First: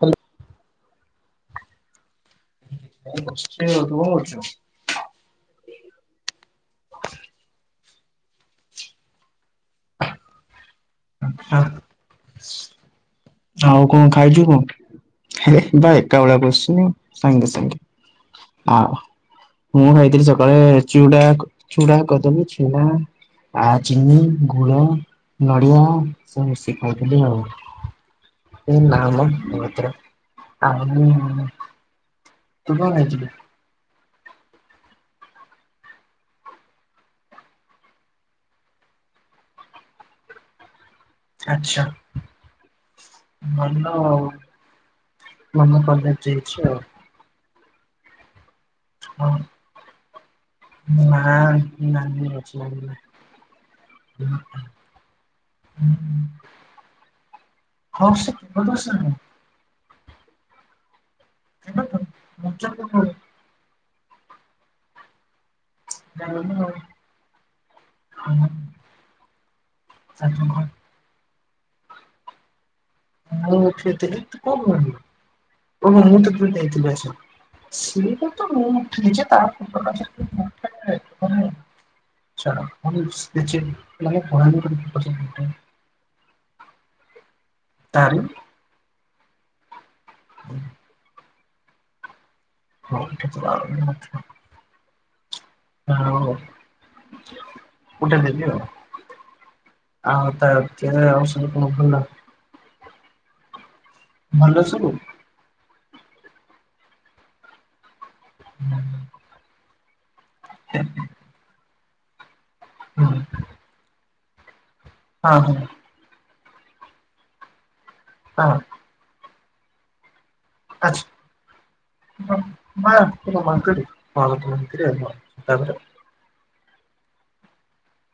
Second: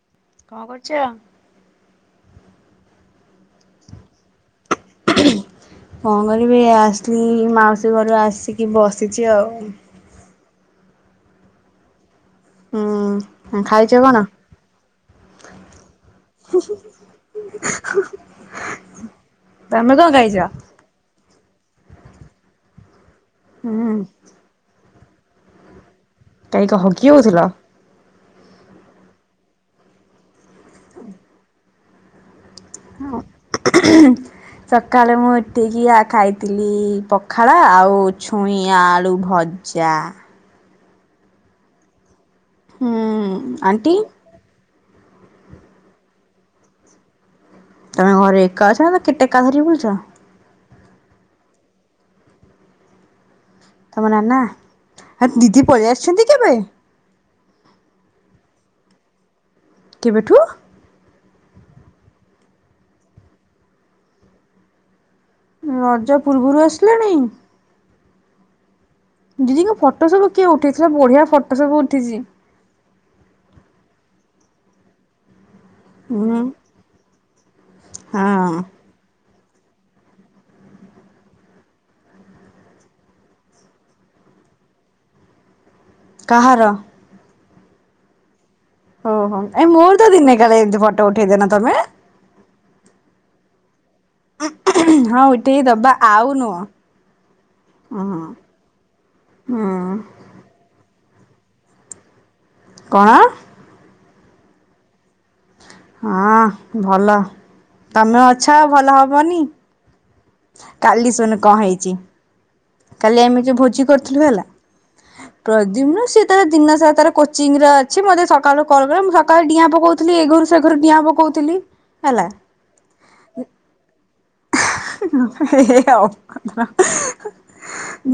ଆ କଁ କରୁଚ? ଏଇ ବସଥିନି। ଆଉ ତୁ କଁ କରୁଚୁ? କଁ କରିବି ଏ ଆସଥିଲି ମାଉସୀ ଘରୁ ଆସିକି ବସିଚି ଆଉ। ଆଉ ହଁ। ଆଉ କଁ ଖାଇଚୁ କଁ ଲେ ବା ଏକା ବଳିଆ କୋଶ୍ଚିନି ସାଙ୍ଗେ ସାଙ୍ଗେ ଆଉ ମୁଁ ତମେ କଣ ଖାଇଥିଲି ଖାଇଛ? ସକାଳେ ଚୂଡ଼ା କ ଚୁଡ଼ା କଦଳୀ ଚିଳା ଆ ହୁଁ ଚିିନି ଗୁଡ଼ ନଡ଼ିଆ କାଇଁ କ ହଗି ହୋଉଥିଲ? ଏ ନାଁ ମ ଅଭଦ୍ର ଆଉ ତୁ କଣ ହଁ। ଖାଇଥିଲୁ ସକାଳେ ମୁଁ ଉଠିକି ଆ ଖାଇଥିଲି ପଖାଳ ଆଉ ଛୁଇଁ ଆଳୁ ଭଜା। ଆଚ୍ଛା। ହୁଁ ଆଣ୍ଟି ଭଲ ଆଉ ମାମା କଲେଜ ଯାଇଛି ଆଉ ତମେ ଘରେ କାହା ସାଙ୍ଗରେ ଟେକା ଥରିକି ବୁଲୁଛ। ନା ନାଲି ଅଛି ଆଗରୁ। ତମ ନାନା ଆ ଦିଦି ପଳେଇ ଆସିଛନ୍ତି ଏବେ। ହଉ ସେପଟୁ ସେମିତି କିବେଠୁ ହେ ମଜ ରଜା ପୂର୍ବରୁ ଆସିଲାଣି। ହଁ ଦିଦିଙ୍କ ଫଟୋ ସବୁ କିଏ ଉଠେଇଥିଲା, ବଢିଆ ଫଟୋ ସବୁ ଉଠିଛି। ଆ ସେତ ଏ ତ କଣ? ଓ ମୁଁ ତ ହୁଁ ଦେଇଥିଲି ଆଛା, ସେଇଟା ତ ହଁ ମୁଁ ଉଥେଇଛି, ତାପରେ [unintelligible] କାହାର? ତାର। ଓଁ ହୋ ଆ ମୋର। ଦିନେ କାଳେ ଏମିତି ଫଟ ଉଠେଇ ଦେଇନ ତ। ତମେ [unintelligible] ଆ ହାଁ ହାଁ ହାଁ ହାଁ ଟ ଦବା ଆଉ ନୁହଁ ହୁଁ ଗୋଟେ ଦେବି ଆଉ। ହୁଁ। କେ ଆଉ ସବୁ କଣ ଭଲ ନା? କଣ? ଭଲ ସବୁ? ହଁ ଭଲ। ତମେ ଅଛ ହୁଁ ଭଲ ହବନି। କାଲି ଶୁନ କଣ ହେଇଛି। କାଲି ହଁ ଆମେ ଯୋଉ ଭୋଜି କରୁ ଦେଲୁ ହେଲା। ହଁ ପ୍ରଦୀମ୍ନ ସେ ଦିନ ସାରା ତାର କୋଚିଂ ର ଅଛି ମୋତେ ହଁ ସକାଳୁ କଲା, ମୁଁ ସକ ଡିଆଁ ପକଉଥିଲି ଏ ଘରୁ ସେ ଘରୁ ଡିଆଁ ପକଉଥିଲି ଆଛା ତ ମାଙ୍କ ତ ମା କରି ଆ। ହେ ଆଉ।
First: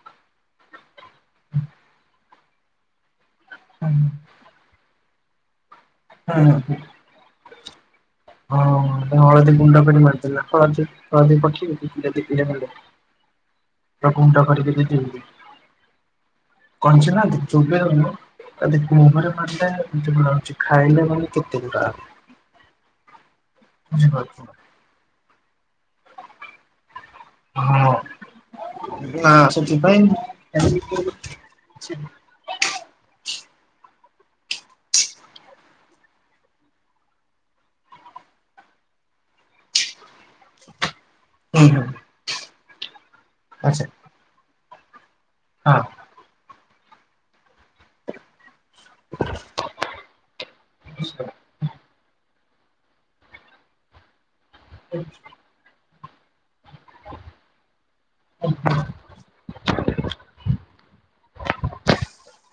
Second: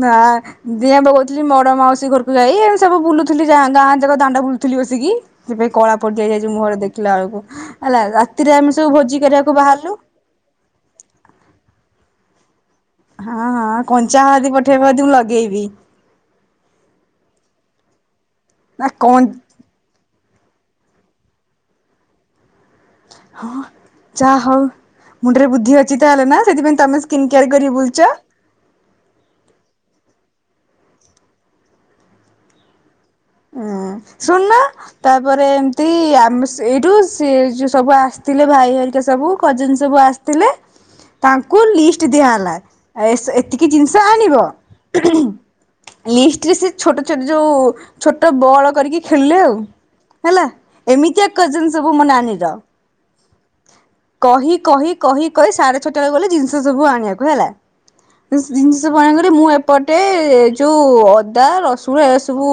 ନା। ଦିଆଁ ପକଉଥିଲି ବଡ ମାଉସୀ ଘରକୁ। ଭାଇ ଏ ସବୁବୁଲୁ ଥିଲ ଗାଁ ଯାକ ଦାଣ୍ଡା ବୁଲୁଥିଲି ବସିକି। ବେ କଳା ପଟି ଯାଇଯାଇଛି ହୁଁ ହୁଁ। ମୁଁହରେ ଦେଖିଲା ବେଳକୁ ହେଲା ରାତିରେ ହଁ ଆମେ ସବୁ ଭୋଜି କରିବାକୁ ହଳଦୀ ଗୁଣ୍ଡ ବାହାରିଲୁ। ଫ ମାରିଦେଲା ହଳଦୀ ହଳଦୀ ପକେଇି ପେ ଭେ ହଁ ହଁ କଞ୍ଚା ହଲତି ପଥେଇବା ଯଦି ମୁ ଦେଇଦେଲି ଲଗେଇବି। ଚିବିଲାନ ତା ନା ଦେଖ ମୁରେ କଞ୍ଚା ପାଟା। କିଛି ଖାଇନି ବୋଲି କେତେ ଦୂର ଆ ହଁ ଯାହା ହଉ ମୁଣ୍ଡରେ ବୁଦ୍ଧି ଅଛି। ଚିତା ହେଲା ନା ସେଥିପାଇଁ ତମେ ସ୍କିନ୍ କେୟାର କରି ହଁ ବୁଲୁଛ। ନା ସେଥିପାଇଁ। ଛି ହଁ ଶୁଣନ ତାପରେ ଏମତିମ ଏଇଠୁ ସେ ଯୋଉ ସବୁ ଆସିଥିଲେ ଭାଇ ଭରିକା ସବୁ କଜିନ ସବୁ ଆସି ତାଙ୍କୁ ହଁ। ଲିଷ୍ଟ ଦିଆ ହେଲା ଏତିକି ଜିନିଷ ଆଣିବ। ଲିଷ୍ଟରେ ସେ ଛୋଟ ଛୋଟ ଯୋଉ ଛୋଟ ବଳ କରିକି ଖେଳିଲେ ଆଉ ହେଲା ଏମିତି କଜ ସବୁ ମୋ ନାନୀର କହି କହି କହି କହି ସାଢେ ଛଅଟା ବେକୁ ଗଲେ ଜିନିଷ ସବୁ ଆଣିବାକୁ ହେଲା ଜିନିଷ ସବୁ ଆଣିବା କରିରି ମୁଁ ଏପଟେ ଯୋଉ ଅଦା ରସୁଣ ଏ ସବୁ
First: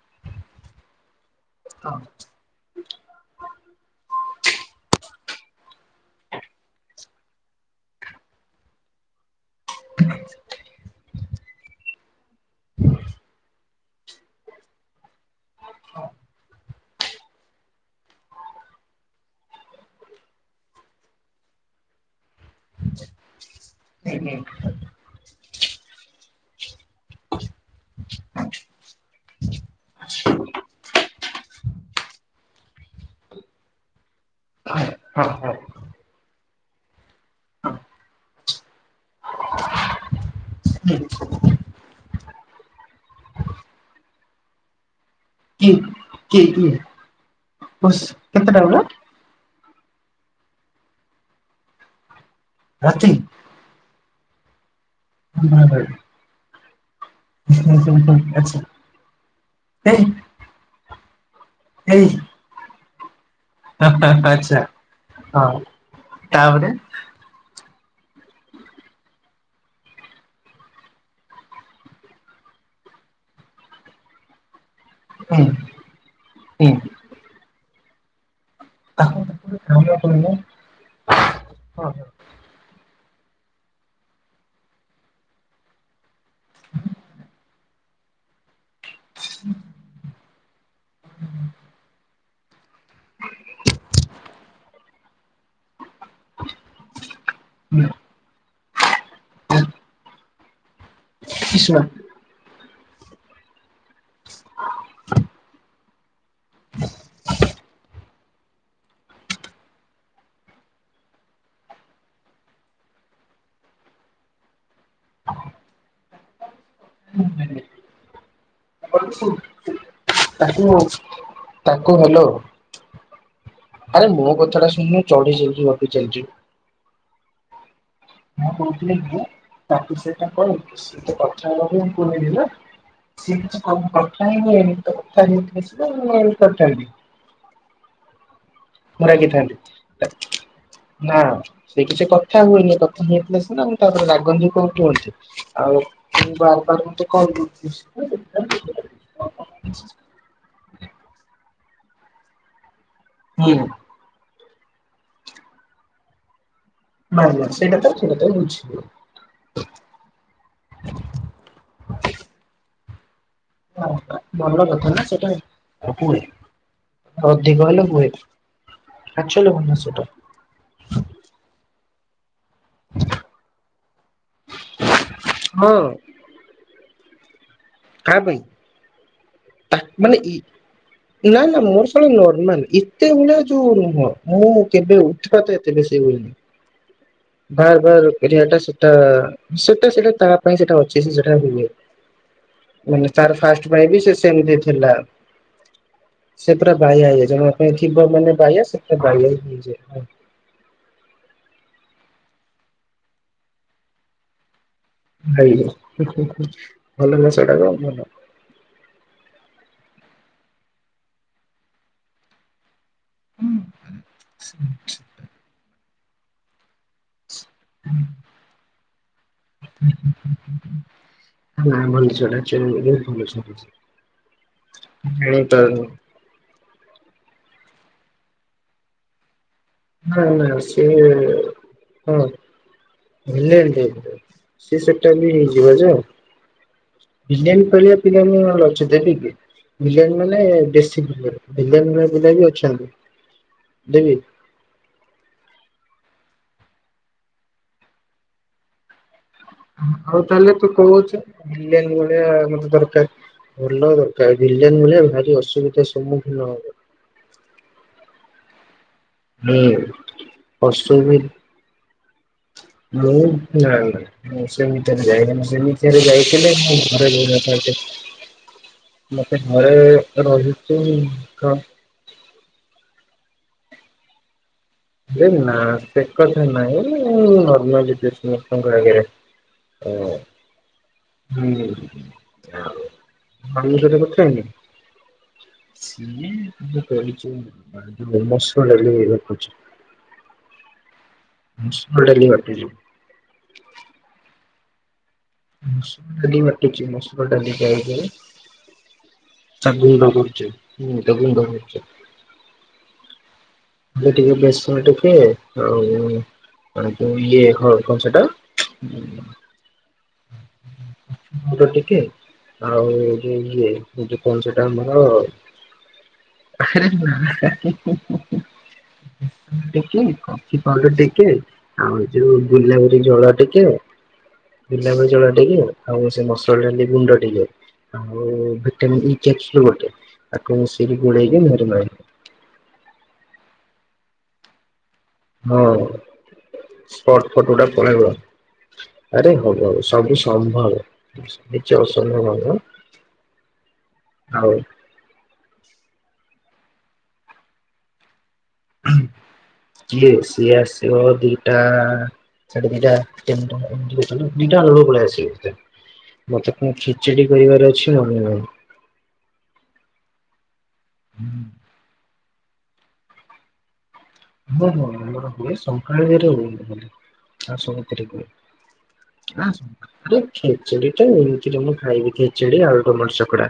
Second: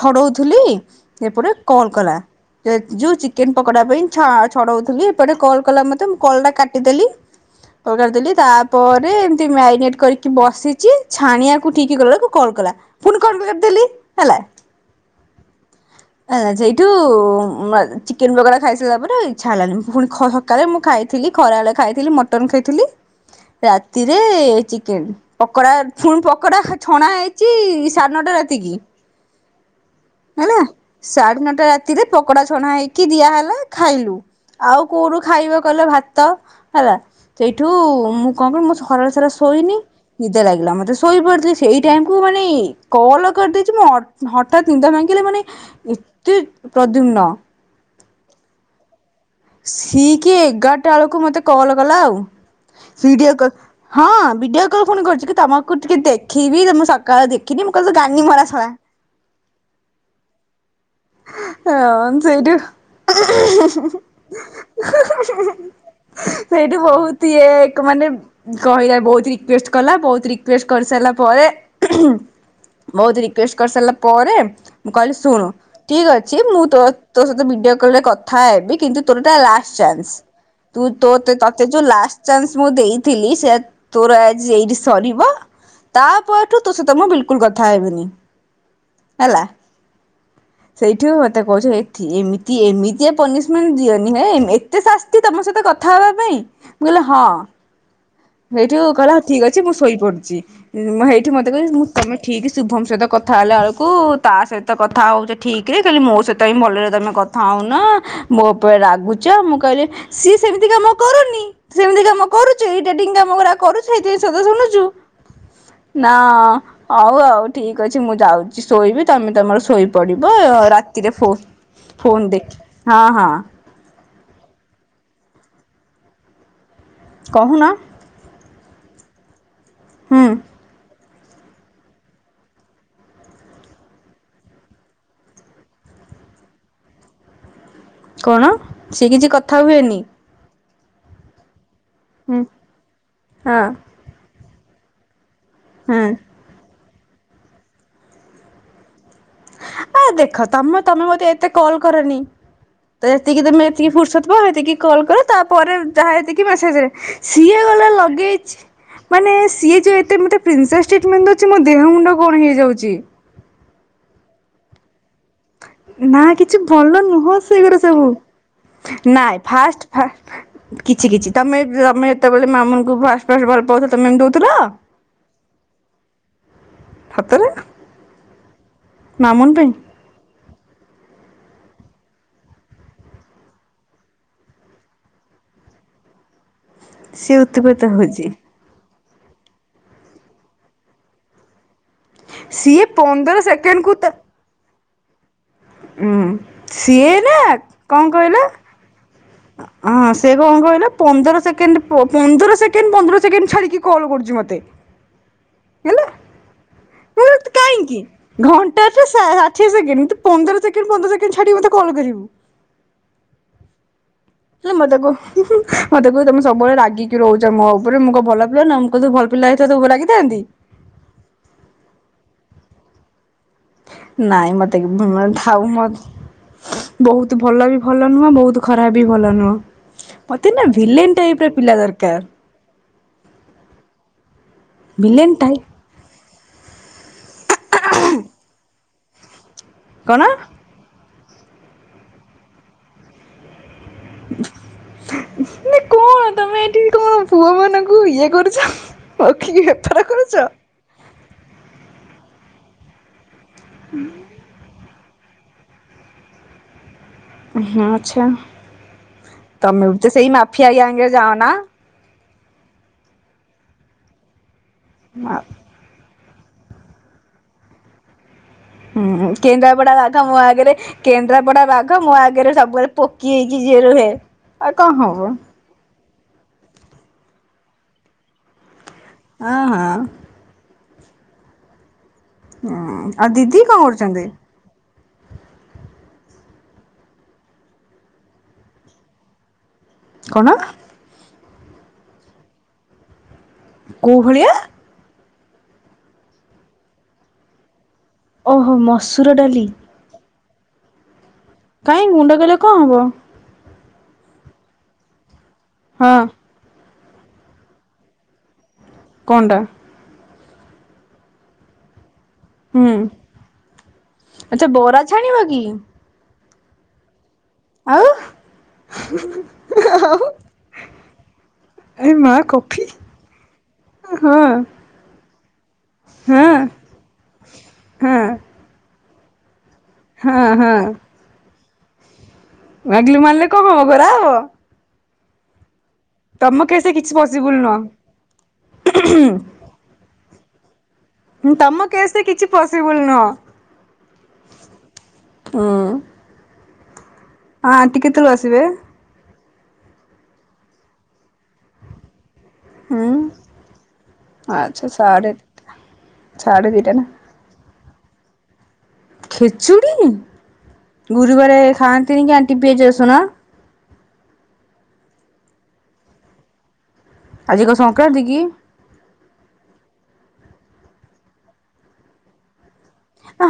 ଛଡଉଥିଲି। ସେପଟ କଲ ହଁ ହଁ କଲା ଯୋଉ ଚିକେନ ା ପାଇଁ ଛ ଛଡଉଥିଲି ଏପଟେ କଲ୍ କଲା ମତେ ମୁ କଲ ଟା କାଟିଦେଲି କଲାଦେଲି ତାପରେ ମ୍ୟାରିନେଟ୍ କରିକି ବସିଛି। ଛାଣିଆକୁିକ ଠିକ୍ କଲା ବେଳକୁ କଲା ପୁଣି କଣଦ ହେଲା ହେଲା ସେଇଠୁ ଚିକେନ ବଗଡା ଖାଇସାରିଲା ପରେ ଇଛା ହେଲାନି ମୁଁ ପୁଣି ସକାଳେ ମୁଁ ଖାଇଥିଲି ଖରାବେେଳେ ଖାଇଥିଲି ମଟନ ଖାଇଥିଲି। ରାତିରେ ଚିକେନ ପକୋଡା ପୁଣି ପକୋଡା ଛଣା ହେଇଛି ସାଢ଼େ ନଅଟା ରାତିକି। ହେଲା ସାଢେ ନଅଟା ରାତିରେ ପକୋଡା ଛଣା ହେଇକି ଦିଆହେଲା ଖାଇଲୁ ଆଉ କୋଉଠୁ ଖାଇବ କିଲ ଭାତ ହେଲା ସେଇଠୁ ମୁଁ କଣ କିଲି ମୁଁ ସରରେ ସାରା ଶୋଇନି ନିଦେ ଲାଗିଲା ମତେ ଶୋଇପଡିଥିଲ ସେଇ ଟାଇମକୁୁ ମାନେ କଲ କରିଦେଇଛି ମୁଁ ହଠତ୍ ଦି ପାଇଁ କି କି କି ବସ କେତେ ଟା ବେଳେ ସି କି ଏଗାରଟା ବେଳକୁ ମତେ କଲ କଲା ଆଉ। ରାତି ସିଡିଓ କ ହଁ। ବିଡିୟକ। ସକାଳୁ ଫୁଣି କରୁଛି କି ତମକୁ ଟିକେ ଦେଖିବି। ମୁଁ ସକାଳୁ ଦେଖିନି। ମୁଁ କହିଲୁ ଗାନି ମରା ଆଚ୍ଛା ସଳା। ଏଇ ଏଇ ହ ସେଇରି ଆଚ୍ଛା ହଁ ତାପରେ ସେଇଠୁ ବହୁତ ଇଏ ଲୋକ ମାନେ କହିଲେ ବହୁତ ରିକ୍ୱେଷ୍ଟ କଲା ବହୁତ ରିକ୍ୱେଷ୍ଟ କରିସାରିଲା ପରେ ବହୁତ ରିକ୍ୱେଷ୍ଟ କରିସାରିଲା ପରେ ମୁଁ କହିଲି ହୁଁ ଶୁଣୁ। ହୁଁ ଠିକ୍ ଅଛି ମୁଁ ତ ତୋ ସହିତ ଭଡିଓ କଲେ କ କଥା ହେବି କିନ୍ତୁ ତାକୁ ତୋର ଟା ଲାଷ୍ଟ୍ ତାକୁ କାମ ଚାନ୍ସ୍ କରିବ। ତୁ ତୋ ତତେ ଯୋଉ ହଁ ଲାଷ୍ଟ୍ ଚାନ୍ସ୍ ମୁଁ ଦେଇ ଥିଲି ସେ ତୋର ଆଜି ଏଇଠି ସରିବ। ତା ପରଠୁ ତୋ ସହିତ ମୁଁ ବିଲକୁଲ କଥା ହେବିନି। ହଁ। ଆଲା। ସେଇଠୁ ମତେ କହୁଛି ଏ ଠିମି ଏମିତି ଏ ପନିଶମେଣ୍ଟ୍ ଦିଅନି ହେ। ଏତେ ଶାସ୍ତି ତମ ସହିତ କଥ କଥା ହେବା ପାଇଁ। ମୁଁ କହିଲି ହଁ। ହଁ ସେଇଠୁ କହିଲା ଠିକ୍ ଅଛି ମୁଁ ଶୋଇପଡିଛି। ହେଇଠି ମତେ ହୁଁ କହେ ଶୁଣ ମୁଁ ତମ ଠିକ୍ ଶୁଭମ ସହିତ କଥା ହେଲା ଆଳକୁ କୁ ତା ସହିତ କଥା ହଉଚ। କୋଲି ମୋ ସ ତ ଭଲରେ ତମେ କଥା ହଉନ। ମୋ ଉପ ରାଗୁଚ ମୁଁ କହିଲି ସିଏ ସେମିତି କାମ କରୁନି। ସେମିତି କାମ କରୁଛୁ। ଏଇଟା କାମ ଗୁରା କରୁଛୁ ଏଇଥିଁ ପାଇଁ ଶୋଦା ଶୁଣୁଛୁ। ହଁ। ନା। ହଉ ଆଉ ଠିକ୍ ଅଛି। ମୁଁ ଯାଉଛି ଶୋଇବି ତମେ ତମର ଶୋଇ ତାକୁ ରାତିରେ ଫୋ ତାକୁ ହ୍ୟାଲୋ ଫୋନ ଦେଖି ହଁ ହଁ। ଆରେ ମୋ କଥାଟା ଶୁଣୁନୁ। ଚଢି ଚାଲିଛି ଗପି ଚାଲିଚୁ। କହୁନ। କଣ କହୁଥିଲେ କି? ତାକି ହୁଁ ସେଇଟା କର। ମୁଁକ କଣ? ସେ କିଛି କଥା ହୁଏନି? ନାଁ ସେ କିଛି କଥା ହୁଁ ହୁଏନି କଥା ହେଇଥିଲେ ସିନା ହଁ। ମୁଁ ତାପରେ ରାଗିନ୍ତି କଣ କୁହନ୍ତୁ? ଆଉ ହୁଁ ବାରବାର ମତେ କଲ କରୁଛି। ହୁଁ ଆ ଦେଖ ତମେ ତମେ ମୋତେ ଏତେ କଲ୍ କରନି। ତ ଏତିକି ତମେ ଏତିକ ଫୁର୍ସତ ପାଅ ଏତିକି କଲ୍ କର ତାପରେ ଯାହା ଏତିକି ଆଚ୍ଛା ଆଚ୍ଛା ନାଇଁ ନାଇଁ ସିଏ ସେଇଟା ତ ଗଲା ସେଇଟା ତ ଲଗେଜ୍ ବୁଝିବ। ମାନେ ସିଏ ଯେ ଏତେ ମୋତେ ପ୍ରିନ୍ସେସ ଟ୍ରିଟମେଣ୍ଟ ଦେଉଛି ମୋ ଦେହ ମୁଣ୍ଡ କଣ ହେଇଯାଉଛି। ହଁ ଭଲ କଥା ନା ସେ ନା କିଛି ଭଲ ନୁହଁ ଅଧିକ ସେ ଗୁରା ହେଲେ ସବୁ ହୁଏ ନାଇଁ ଆକ୍ଚୁଆଲି ଭଲ ଫାଷ୍ଟ ସେଟା ପା କିଛି କିଛି ତମେ ତମେ ତମେ ଯେତେବେଳେ ମାମୁଙ୍କୁ ଫାଷ୍ଟ ଫାଷ୍ଟ ଭଲ ପାଉଥିଲ ତମେ ଏମିତି ହଉଥିଲ। ହଁ। ସତରେ କାହା ପାଇଁ ମାମୁନ ପାଇଁ ତା ମାନେ ଇ ନା ନା ମୋର ସେଇଟା ନର୍ମାଲ ଏତେ ଭଳିଆ ଯୋଉ ନୁହଁ ମୁଁ କେବେ ଉଠିବା ତ ଏତେ ବେଶୀ ହୁଏନି। ସିଏ ଉତ୍ପାତ ବାରବାର ହଉଛି। ଏଠି ସେଠି ତ ସେଟା ସେଟା ତା ପାଇଁ ସେଟା ଅଛି ସେ ସେଟା ହୁଏ। ସିଏ ମାନେ ପନ୍ଦର ତାର ଫାଷ୍ଟ ସେକେଣ୍ଡ ପାଇଁ କୁ ବି ତା ସେ ସେମିତି ଥିଲା ଉଁ ସେ ପୁରା ବାଇଆ ସିଏ ହେଇଯାଇଚି, ନା ଜଣଙ୍କ ପାଇଁ କଣ ଥିବ କହିଲ ମାନେ ବାଇଆ ସେ ପୁରା ବାଇଆ ହଁ ସେ କଣ କହିଲ ପନ୍ଦର ସେକେଣ୍ଡ ପନ୍ଦର ସେକେଣ୍ଡ ପନ୍ଦର ସେକେଣ୍ଡ ଛାଡିକି କଲ କରୁଛି ମୋତେ। ଭାଇରେ ହେ ହେ ପରନ୍ତୁ କାହିଁକି ଘଣ୍ଟାଟା ଷାଠି ପନ୍ଦର ସେକଣ୍ଡ ତୁ ପନ୍ଦର ସେକଣ୍ଡ ଛାଡିକି ମତେ କଲ୍ କରିବୁ। ହୁଁ ସେ ମଦକୁୁ ହୁଁହୁଁ ମତେ କହୁଚି ତମେ ସବୁବେଳେ ରାଗିକି କହୁଚ ମୁହଁ ଉପରେ ମୁଁ କଣ ଭଲ ପିଲ ନୁହଁ ତୁ ଭଲ ପିଲା ହେଇଥିଲେ ତୋ ଉପରେ ରାଗିଥାନ୍ତି ନାଇଁ ଭଲ ଛୁଆଟାଏ। ଚିହ୍ନିଲି ଯେ ଭଲ ଛୁଆ। ନାଇଁ ମତେ ଭଲ ଥାଉ ଜାଣିପାରୁନି ମ ବହୁତ ଭଲ ବି ଭଲ ନୁହଁ ବହୁତ ଖରାପ ବି ଭଲ ନୁହଁ। ନା ମତେ ନା ସିଏ ଭିଲେନ ଟାଇପ ର ପିଲା ଦରକାର ହଁ ବିଲେଇ ନୁହଁ ସିଏ ସେଟା ଭିଲେନ ବି ଟାଇପ ହେଇଯିବ। ବିରିଆନି କରିବା ବିରିଆନି ଭଲ ଯେ ଦେବିକି? ବିରିଆନି କଣ? ମାନେ ବେଶୀ ବିଲେଇ ମାନେ ପିଲା ବି ଅଛନ୍ତି। ଦେବି? ମାନେ କଣ ତମେ ଏଠି କଣ ପୁଅ ମାନଙ୍କୁ ଇଏ କରୁଛ। ରଖିକି ବେପାର ଆଉ କରୁଛ? ତାହେଲେ ତୁ କହୁଛୁ । ଭିଲିଏନ ଭଳିଆ ଲୋକ ଦରକାର। ଭଲ ଦରକାର ଭିଲିଆନ ଭଳିଆ ଟିକେ ଅସୁବିଧାର ସମ୍ମୁଖୀନ ହବ। ହଁ ଆଚ୍ଛା। ମୁଁ ତମେ ବି ତ ସେଇ ମାଫିଆ ଗ୍ୟାଙ୍ଗ ରେ ଅସୁବି ଯାଅ ନା। ମୁଁ ନା ନା। ସେମିତିରେ ଯାଇନି ମୁଁ ସେମିିତିଆରେ ଯାଇ ହେଲେ ମୋ ଘରେ ରହିନଥାନ୍ତି। ହୁଁ ମତେ ଘରେ କେନ୍ଦ୍ରାପଡା ବାଘ ମୋ ଆଗରେ ରହିଛୁ ତ କେନ୍ଦ୍ରାପଡା ବାଘ ମୋ ଆଗରେ ସବୁବେଳେ ପୋକି ହେଇକି ଯିଏ ରୁହେ । ଆ କଣ ଏ ହବ। ନା ସେ କଥା ନାଇଁ ମୁଁ ନର୍ମାଲି ଯେ ସମସ୍ତଙ୍କ ଆଗରେ। ଆ ଅ ହଁ। ହୁଁ। ହଁ ଆଉ ଆଉ ଦିଦି ମାମୁଁ କଁ ସହିତ କଥା କରୁଚନ୍ତି? ହେଇନୁ? ସିଏ ଏବେ କରିଚି [unintelligible] ମସୁର ଡାଲି ଘୋଟୁଚି। କଣ? ମସୁର ଡାଲି ବାଟୁଚି। କୋଉ ହଳିଆ? ମସୁର ଡାଲି ବାଟୁଚି ମସୁର ଡାଲି ଜାଇ ଯୋଉ। ଓହୋ ମସୁର ତା ଗୁଣ୍ଡ କରୁଚି। ହୁଁ ତା ଗୁଣ୍ଡ। କରୁଚି କାଇଁ ଗୁଣ୍ଡ କଲେ କଁ ହବ? ହେଲେ ଟିକେ ବେଶର ଟିକେ ଆଉ ହଁ ଆଉ ତ ଇଏ ହଁ କଁ ସେଟା ଉଁ କଣଟା ମୋଦ ଟିକେ ଆଉ ହୁଁ ଯୋଉ ଇଏ ଏଇ ଯୋଉ କଣ ସେଟା ଆଚ୍ଛା ଆମର ବରା ଛାଣିବ କି? ଆରେ ନାଁ। ଏ ଆଉ ସେତୁରୁ ଟିକେ କଫି ପାଉଡ଼ର ଟିକେ ଆଉ ଯୋଉ କଫି ଗୁଲାବରି ଜଳ ଟିକେ ହଁ ହଁ ଗୋଲାପ ଜଳ ଟିକେ ଆଉ ସେ ମସୁର ଡାଲି ହଁ ଗୁଣ୍ଡ ଟିକେ ଆଉ ଭିଟାମିନ୍ ଇ କ୍ୟାପସୁଲ ଗୋ ଟେ ହଁ ତାକୁ ମିଶେଇକି ଗୋଳେଇକି ମୁଁ ଏ ମାଇଲେ। ମାଗିଲେ ମାରିଲେ କଁ ହବ ଗୋରା ହବ? ହଁ। ତମ କେସରେ କିଛି ସ୍ପଟ୍ ଫଟ୍ ପସିବୁଲ ଉଡ଼ା ନୁହଁ ପଳେଇବ। ଆରେ ହବ ହବ ସବୁ ସ ସମ୍ଭବ। ଉଁ କିଛି ତମ କେସରେ ଅସମ୍ଭବ କିଛି ନୁହଁ। ପସିବୁଲ ନୁହଁ। ଆଉ ଉଁ। ହଁ ଟିକେ ତଳୁ ଆସ୍ ଥିବେ କିଏ ସିଏ ଆସିବ ଦିଟା ସାଢେ ଦିଟା ହୁଁ ତିନଟା ଏମତି ହେଇଯିବ ଦିଟା ଅଳୁକୁ ଆଚ୍ଛା ସାଢେ ପଳିଆସିବେ ଦେ ମତେ ସାଢେ ପୁ ଦିଟା ଖିଚିଡି଼ କରିବାର ଅଛି। ଏ ଅନ୍ୟ ଖେଚୁଡ଼ି? ଗୁରୁବାରେ ଖାଆ ନ୍ତିନି କି ଆଣ୍ଟି ପିଆଜ ରସୁଣ? ହଁ ହଁ ଆମର ହୁଏ ସଂକ୍ରାନ୍ତିରେ ହୁଏନି ଖାଲି। ଆଉ ଆଜି କଣ ସବୁଥିରେ ସଂକ୍ରାନ୍ତି ହୁଏ। କି? ଖେଚୁଡି ଟକ ଏମିତିରେ ମୁଁ ଖାଇବି ଖେଚେଡି ଆଉ।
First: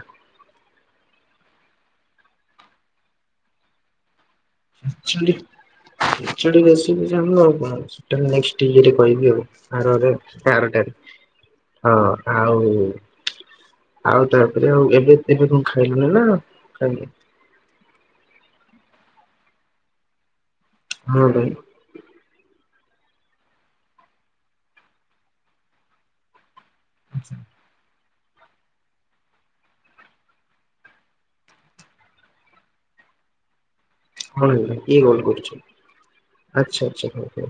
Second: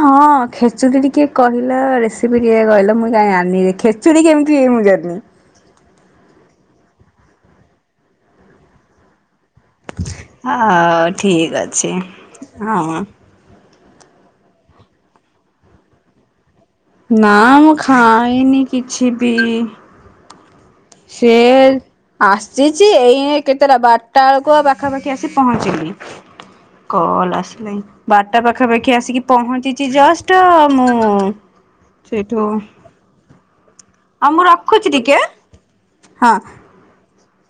ହଁ ହଁ ଖେଚୁୁଡି ଟିକେ କହିଲ ରେସ୍ ଟିକେ କହିଲ ମୁଁ କାଇଁ ଜାଣିନି ଖେଚୁଡ଼ି କେମିତି ହୁଏ ମୁଁ [unintelligible] ଜାଣିନି। ଖେଚୁଡି ରେସିପି ଜାଣିଲେ [unintelligible] ନେଷ୍ଟ ଇରେ କହିବି ଆଉ। ଆରରେ ହଁ ଆରଟାରେ ଠିକ ଅଛି ହଁ ଆଉ ହଁ ଆଉ ତାପରେ ଆଉ ଏବେ ଏବେ କଣ ଖାଇଲୁଣିି ନା? ଖାଇନୁ? ନଁ ମୁ ହଁ ଏଇନି କିଛି ବି? ହଁ ସେ ଭାଇ ଆସିଛି ଏଇ କେତେଟା ବାରଟା ବେଳକୁ ଆଉ ପାଖାପାଖି ଆସି ପହଞ୍ଚିଲି। କଲ ଆସ ନା? ବାରଟା ପାଖାପାଖି ଆସିକି ପହଞ୍ଚିଛି ଜଷ୍ଟ ମୁଁ ସେଇଠୁ ଆଉ ମୁଁ ହଁ ଭାଇ ରଖୁଛି କିଏ ଟିକେ କଲ୍ କରୁଛି? ହଁ। ଆଚ୍ଛା ଆଛା ହ ହଁ।